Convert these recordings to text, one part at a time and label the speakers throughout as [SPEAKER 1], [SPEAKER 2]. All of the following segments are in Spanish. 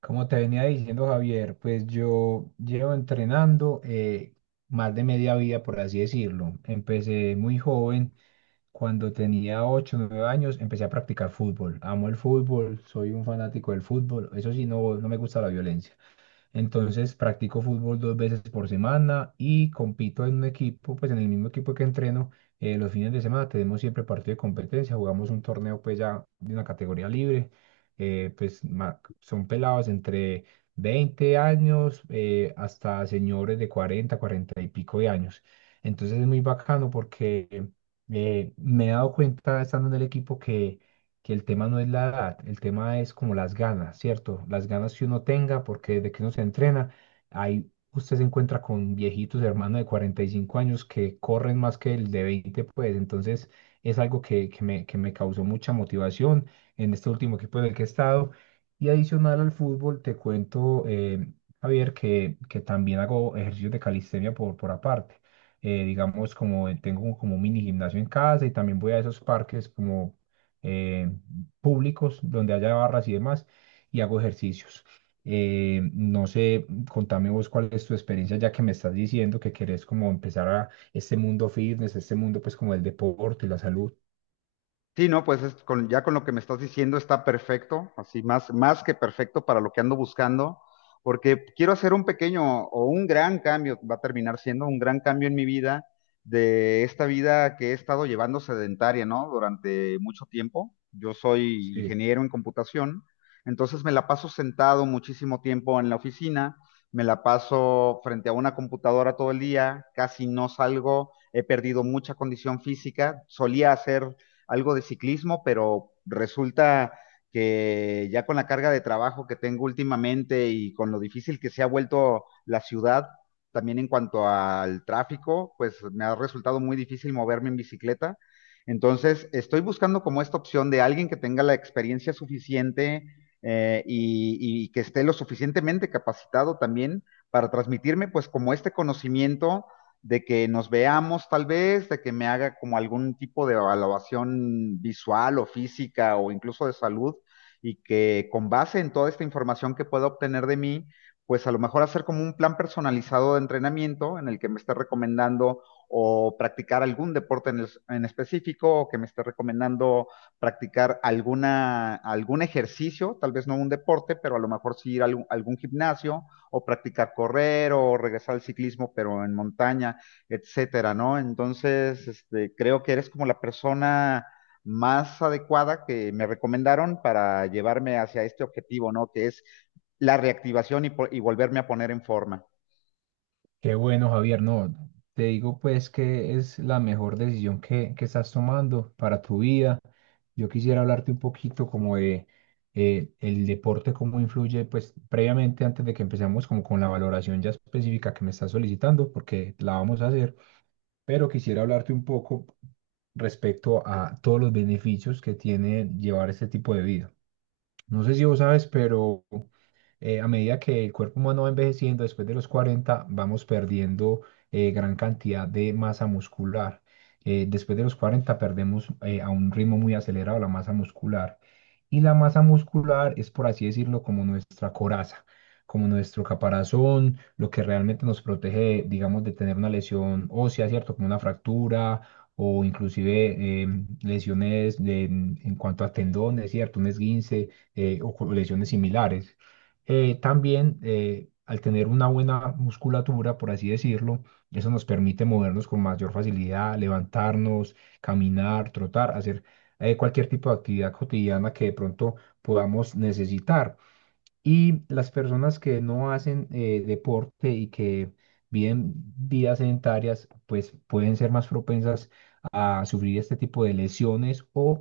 [SPEAKER 1] Como te venía diciendo, Javier, pues yo llevo entrenando más de media vida, por así decirlo. Empecé muy joven, cuando tenía 8 o 9 años, empecé a practicar fútbol. Amo el fútbol, soy un fanático del fútbol. Eso sí, no, no me gusta la violencia. Entonces practico fútbol dos veces por semana y compito en un equipo, pues en el mismo equipo que entreno los fines de semana. Tenemos siempre partido de competencia, jugamos un torneo pues ya de una categoría libre. Pues son pelados entre 20 años hasta señores de 40, 40 y pico de años. Entonces es muy bacano porque me he dado cuenta estando en el equipo que el tema no es la edad, el tema es como las ganas, ¿cierto? Las ganas que uno tenga, porque desde que uno se entrena, ahí usted se encuentra con viejitos, hermanos de 45 años que corren más que el de 20, pues entonces es algo que me causó mucha motivación en este último equipo en el que he estado. Y adicional al fútbol, te cuento, Javier, que también hago ejercicios de calistenia por aparte. Digamos, como tengo como un mini gimnasio en casa, y también voy a esos parques como eh, públicos donde haya barras y demás, y hago ejercicios. No sé, contame vos cuál es tu experiencia ya que me estás diciendo que querés como empezar a este mundo fitness, este mundo pues como el deporte y la salud.
[SPEAKER 2] Sí, no, pues ya con lo que me estás diciendo está perfecto, así más que perfecto para lo que ando buscando, porque quiero hacer un pequeño o un gran cambio, va a terminar siendo un gran cambio en mi vida, de esta vida que he estado llevando sedentaria, ¿no? Durante mucho tiempo. Yo soy
[SPEAKER 1] Sí.
[SPEAKER 2] ingeniero en computación, entonces me la paso sentado muchísimo tiempo en la oficina, me la paso frente a una computadora todo el día, casi no salgo, he perdido mucha condición física, solía hacer algo de ciclismo, pero resulta que ya con la carga de trabajo que tengo últimamente y con lo difícil que se ha vuelto la ciudad, también en cuanto al tráfico, pues me ha resultado muy difícil moverme en bicicleta. Entonces, estoy buscando como esta opción de alguien que tenga la experiencia suficiente eh, y, y que esté lo suficientemente capacitado también para transmitirme pues como este conocimiento de que nos veamos tal vez, de que me haga como algún tipo de evaluación visual o física o incluso de salud y que con base en toda esta información que pueda obtener de mí, pues a lo mejor hacer como un plan personalizado de entrenamiento en el que me esté recomendando o practicar algún deporte en específico o que me esté recomendando practicar algún ejercicio, tal vez no un deporte, pero a lo mejor sí ir a algún gimnasio o practicar correr o regresar al ciclismo, pero en montaña, etcétera, ¿no? Entonces, este, creo que eres como la persona más adecuada que me recomendaron para llevarme hacia este objetivo, ¿no? Que es la reactivación y volverme a poner en forma.
[SPEAKER 1] Qué bueno, Javier. No, te digo pues que es la mejor decisión que estás tomando para tu vida. Yo quisiera hablarte un poquito como de el deporte, cómo influye, pues previamente, antes de que empecemos como con la valoración ya específica que me estás solicitando, porque la vamos a hacer, pero quisiera hablarte un poco respecto a todos los beneficios que tiene llevar este tipo de vida. No sé si vos sabes, pero a medida que el cuerpo humano va envejeciendo, después de los 40, vamos perdiendo gran cantidad de masa muscular. Después de los 40 perdemos a un ritmo muy acelerado la masa muscular. Y la masa muscular es, por así decirlo, como nuestra coraza, como nuestro caparazón, lo que realmente nos protege, digamos, de tener una lesión ósea, ¿cierto? Como una fractura o inclusive lesiones en cuanto a tendones, ¿cierto? Un esguince o lesiones similares también al tener una buena musculatura, por así decirlo, eso nos permite movernos con mayor facilidad, levantarnos, caminar, trotar, hacer cualquier tipo de actividad cotidiana que de pronto podamos necesitar. Y las personas que no hacen deporte y que viven vidas sedentarias, pues pueden ser más propensas a sufrir este tipo de lesiones, o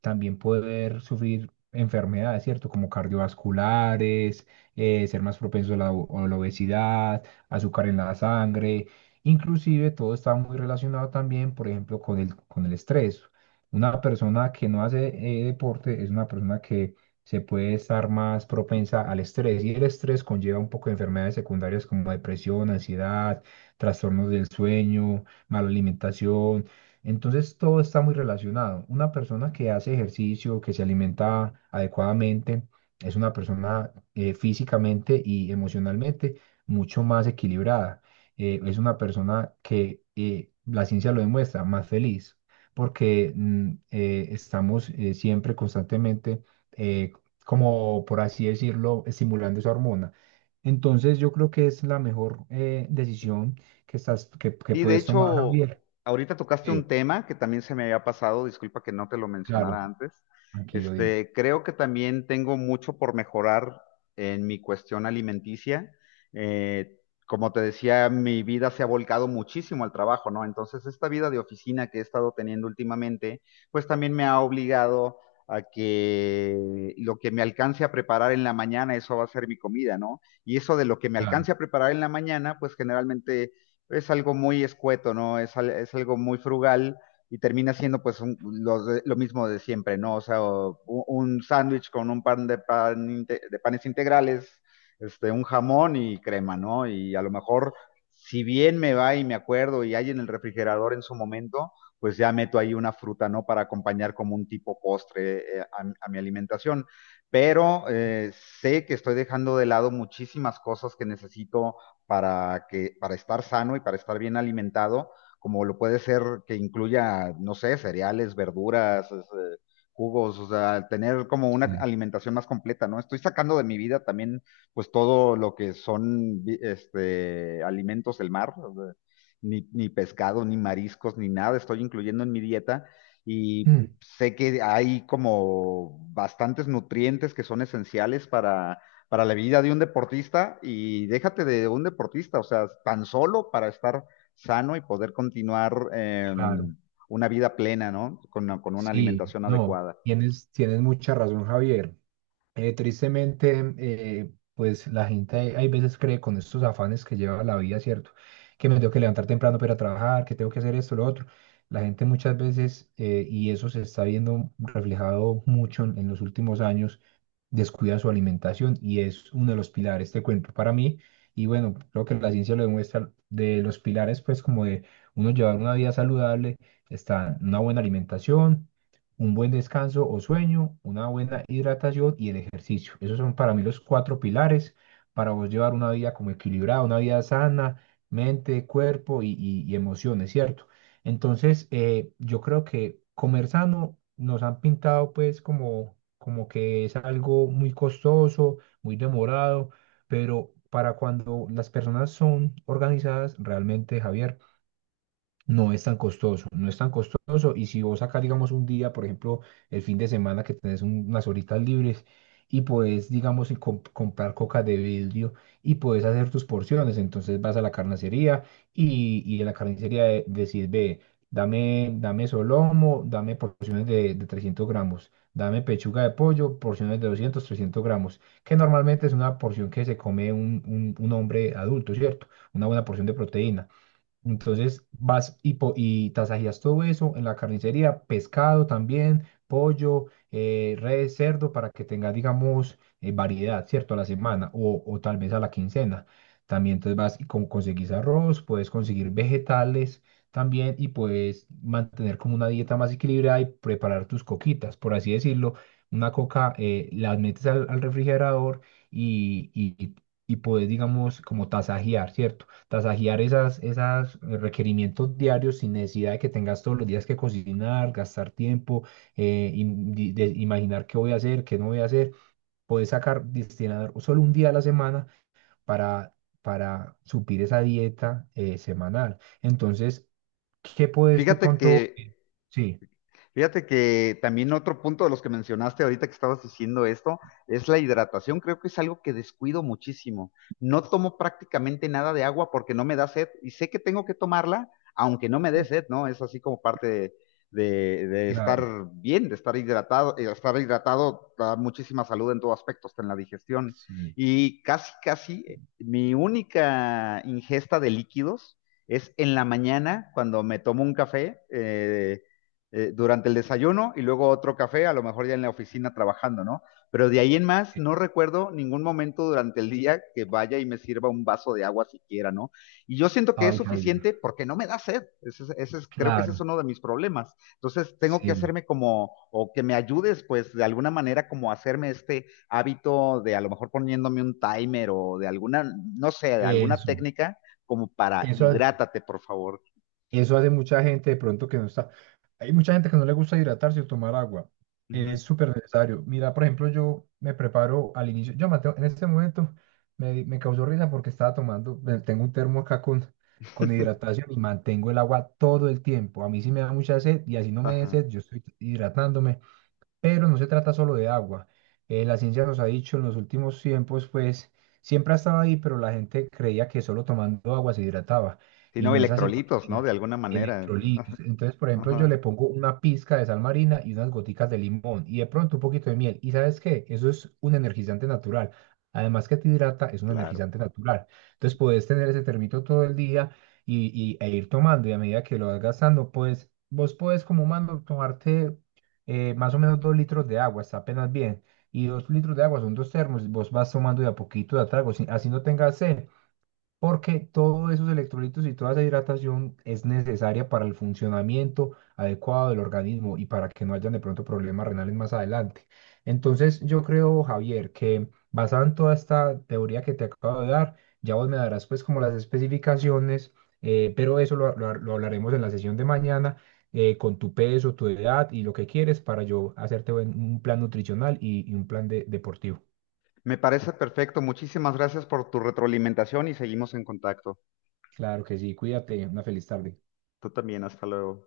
[SPEAKER 1] también poder sufrir enfermedades, ¿cierto? Como cardiovasculares, ser más propensos a la obesidad, azúcar en la sangre. Inclusive todo está muy relacionado también, por ejemplo, con el estrés. Una persona que no hace deporte es una persona que se puede estar más propensa al estrés, y el estrés conlleva un poco de enfermedades secundarias como depresión, ansiedad, trastornos del sueño, mala alimentación. Entonces todo está muy relacionado. Una persona que hace ejercicio, que se alimenta adecuadamente, es una persona físicamente y emocionalmente mucho más equilibrada. Es una persona que la ciencia lo demuestra, más feliz, porque estamos siempre constantemente eh, como, por así decirlo, estimulando esa hormona. Entonces yo creo que es la mejor decisión que
[SPEAKER 2] Y de
[SPEAKER 1] puedes tomar,
[SPEAKER 2] hecho,
[SPEAKER 1] Javier.
[SPEAKER 2] ahorita tocaste
[SPEAKER 1] Sí,
[SPEAKER 2] un tema que también se me había pasado, disculpa que no te lo
[SPEAKER 1] claro,
[SPEAKER 2] mencionara antes.
[SPEAKER 1] tranquilo, dime.
[SPEAKER 2] Este, creo que también tengo mucho por mejorar en mi cuestión alimenticia. Eh, Como te decía, mi vida se ha volcado muchísimo al trabajo, ¿no? Entonces, esta vida de oficina que he estado teniendo últimamente, pues también me ha obligado a que lo que me alcance a preparar en la mañana, eso va a ser mi comida, ¿no? Y eso de lo que me
[SPEAKER 1] Claro,
[SPEAKER 2] alcance a preparar en la mañana, pues generalmente es algo muy escueto, ¿no? Es algo muy frugal y termina siendo pues lo mismo de siempre, ¿no? O sea, un sándwich con un de panes integrales, este, un jamón y crema, ¿no? Y a lo mejor, si bien me va y me acuerdo y hay en el refrigerador en su momento, pues ya meto ahí una fruta, ¿no? Para acompañar como un tipo postre a mi alimentación. Pero sé que estoy dejando de lado muchísimas cosas que necesito para estar sano y para estar bien alimentado, como lo puede ser que incluya, no sé, cereales, verduras, jugos, o sea, tener como una
[SPEAKER 1] sí.
[SPEAKER 2] alimentación más completa, ¿no? Estoy sacando de mi vida también, pues todo lo que son alimentos del mar, o sea, ni pescado, ni mariscos, ni nada, estoy incluyendo en mi dieta y
[SPEAKER 1] Mm,
[SPEAKER 2] sé que hay como bastantes nutrientes que son esenciales para la vida de un deportista y déjate de un deportista, o sea, tan solo para estar sano y poder continuar
[SPEAKER 1] claro,
[SPEAKER 2] una vida plena, ¿no? Con una
[SPEAKER 1] sí,
[SPEAKER 2] alimentación
[SPEAKER 1] no,
[SPEAKER 2] adecuada.
[SPEAKER 1] tienes mucha razón, Javier. Tristemente, pues la gente hay veces cree con estos afanes que lleva la vida, ¿cierto? Que me tengo que levantar temprano para ir a trabajar, que tengo que hacer esto, lo otro. La gente muchas veces, y eso se está viendo reflejado mucho en los últimos años, descuida su alimentación, y es uno de los pilares, te cuento, para mí. Y bueno, creo que la ciencia lo demuestra, de los pilares, pues como de uno llevar una vida saludable, está una buena alimentación, un buen descanso o sueño, una buena hidratación y el ejercicio. Esos son para mí los cuatro pilares para vos llevar una vida como equilibrada, una vida sana, mente, cuerpo y emociones, ¿cierto? Entonces, yo creo que comer sano nos han pintado pues como, que es algo muy costoso, muy demorado, pero para cuando las personas son organizadas, realmente, Javier, no es tan costoso, no es tan costoso. Y si vos sacas, digamos, un día, por ejemplo, el fin de semana que tenés unas horitas libres y podés, digamos, y comprar coca de vidrio, y podés hacer tus porciones, entonces vas a la carnicería, y en la carnicería decís: ve, dame solomo, dame porciones de 300 gramos, dame pechuga de pollo, porciones de 200 300 gramos, que normalmente es una porción que se come un hombre adulto, ¿cierto? Una buena porción de proteína. Entonces vas y tasajías todo eso en la carnicería, pescado también, pollo, res, cerdo, para que tengas, digamos, variedad, ¿cierto? A la semana o tal vez a la quincena. También entonces vas y conseguís arroz, puedes conseguir vegetales también, y puedes mantener como una dieta más equilibrada y preparar tus coquitas, por así decirlo. Una coca la metes al refrigerador y, y, y puedes, digamos, como tasajear, ¿cierto? Tasajear esas requerimientos diarios sin necesidad de que tengas todos los días que cocinar, gastar tiempo, imaginar qué voy a hacer, qué no voy a hacer. Puedes sacar, destinar solo un día a la semana para, para, suplir esa dieta semanal. Entonces, ¿qué puedes de
[SPEAKER 2] Fíjate que
[SPEAKER 1] pronto? Sí,
[SPEAKER 2] Fíjate que también otro punto de los que mencionaste ahorita que estabas diciendo esto es la hidratación. Creo que es algo que descuido muchísimo. No tomo prácticamente nada de agua porque no me da sed y sé que tengo que tomarla aunque no me dé sed, ¿no? Es así como parte de estar
[SPEAKER 1] claro,
[SPEAKER 2] bien, de estar hidratado. Estar hidratado da muchísima salud en todo aspecto, hasta en la digestión.
[SPEAKER 1] sí.
[SPEAKER 2] Y casi mi única ingesta de líquidos es en la mañana cuando me tomo un café. Durante el desayuno y luego otro café, a lo mejor ya en la oficina trabajando, ¿no? Pero de ahí en más
[SPEAKER 1] eh,
[SPEAKER 2] no recuerdo ningún momento durante el día que vaya y me sirva un vaso de agua siquiera, ¿no? Y yo siento que es
[SPEAKER 1] Ay, Javier,
[SPEAKER 2] suficiente porque no me da sed. Creo que ese es
[SPEAKER 1] claro,
[SPEAKER 2] uno de mis problemas. Entonces tengo que
[SPEAKER 1] sí.
[SPEAKER 2] hacerme como, o que me ayudes, pues de alguna manera como hacerme este hábito de a lo mejor poniéndome un timer o de alguna, no sé, de alguna
[SPEAKER 1] Eso,
[SPEAKER 2] técnica como para
[SPEAKER 1] eso.
[SPEAKER 2] hidrátate, por favor.
[SPEAKER 1] Eso hace mucha gente de pronto que no está. Hay mucha gente que no le gusta hidratarse o tomar agua.
[SPEAKER 2] Ujú.
[SPEAKER 1] Es súper necesario. Mira, por ejemplo, yo me preparo al inicio. Yo, Mateo, en este momento me causó risa porque estaba tomando. Tengo un termo acá con hidratación, y mantengo el agua todo el tiempo. A mí sí me da mucha sed, y así no me dé
[SPEAKER 2] Ajá.
[SPEAKER 1] sed, yo estoy hidratándome, pero no se trata solo de agua. La ciencia nos ha dicho en los últimos tiempos, pues siempre ha estado ahí, pero la gente creía que solo tomando agua se hidrataba,
[SPEAKER 2] Sí,
[SPEAKER 1] y
[SPEAKER 2] no,
[SPEAKER 1] no es así, porque
[SPEAKER 2] electrolitos, ¿no?
[SPEAKER 1] tiene
[SPEAKER 2] De alguna manera.
[SPEAKER 1] electrolitos. Entonces, por ejemplo, yo le
[SPEAKER 2] Ajá,
[SPEAKER 1] pongo una pizca de sal marina y unas goticas de limón y de pronto un poquito de miel. ¿Y sabes qué? Eso es un energizante natural. Además que te hidrata, es un
[SPEAKER 2] claro.
[SPEAKER 1] energizante natural. Entonces, puedes tener ese termito todo el día e ir tomando, y a medida que lo vas gastando, pues vos puedes, como humano, tomarte más o menos 2 litros de agua, está apenas bien. Y 2 litros de agua son dos termos. Vos vas tomando de a poquito, de a trago, así no tengas sed, porque todos esos electrolitos y toda esa hidratación es necesaria para el funcionamiento adecuado del organismo y para que no hayan de pronto problemas renales más adelante. Entonces, yo creo, Javier, que basado en toda esta teoría que te acabo de dar, ya vos me darás pues como las especificaciones, pero eso lo hablaremos en la sesión de mañana. Con tu peso, tu edad y lo que quieres, para yo hacerte un plan nutricional y un plan deportivo.
[SPEAKER 2] Me parece perfecto. Muchísimas gracias por tu retroalimentación y seguimos en contacto.
[SPEAKER 1] Claro que sí, cuídate, una feliz tarde.
[SPEAKER 2] Tú también, hasta luego.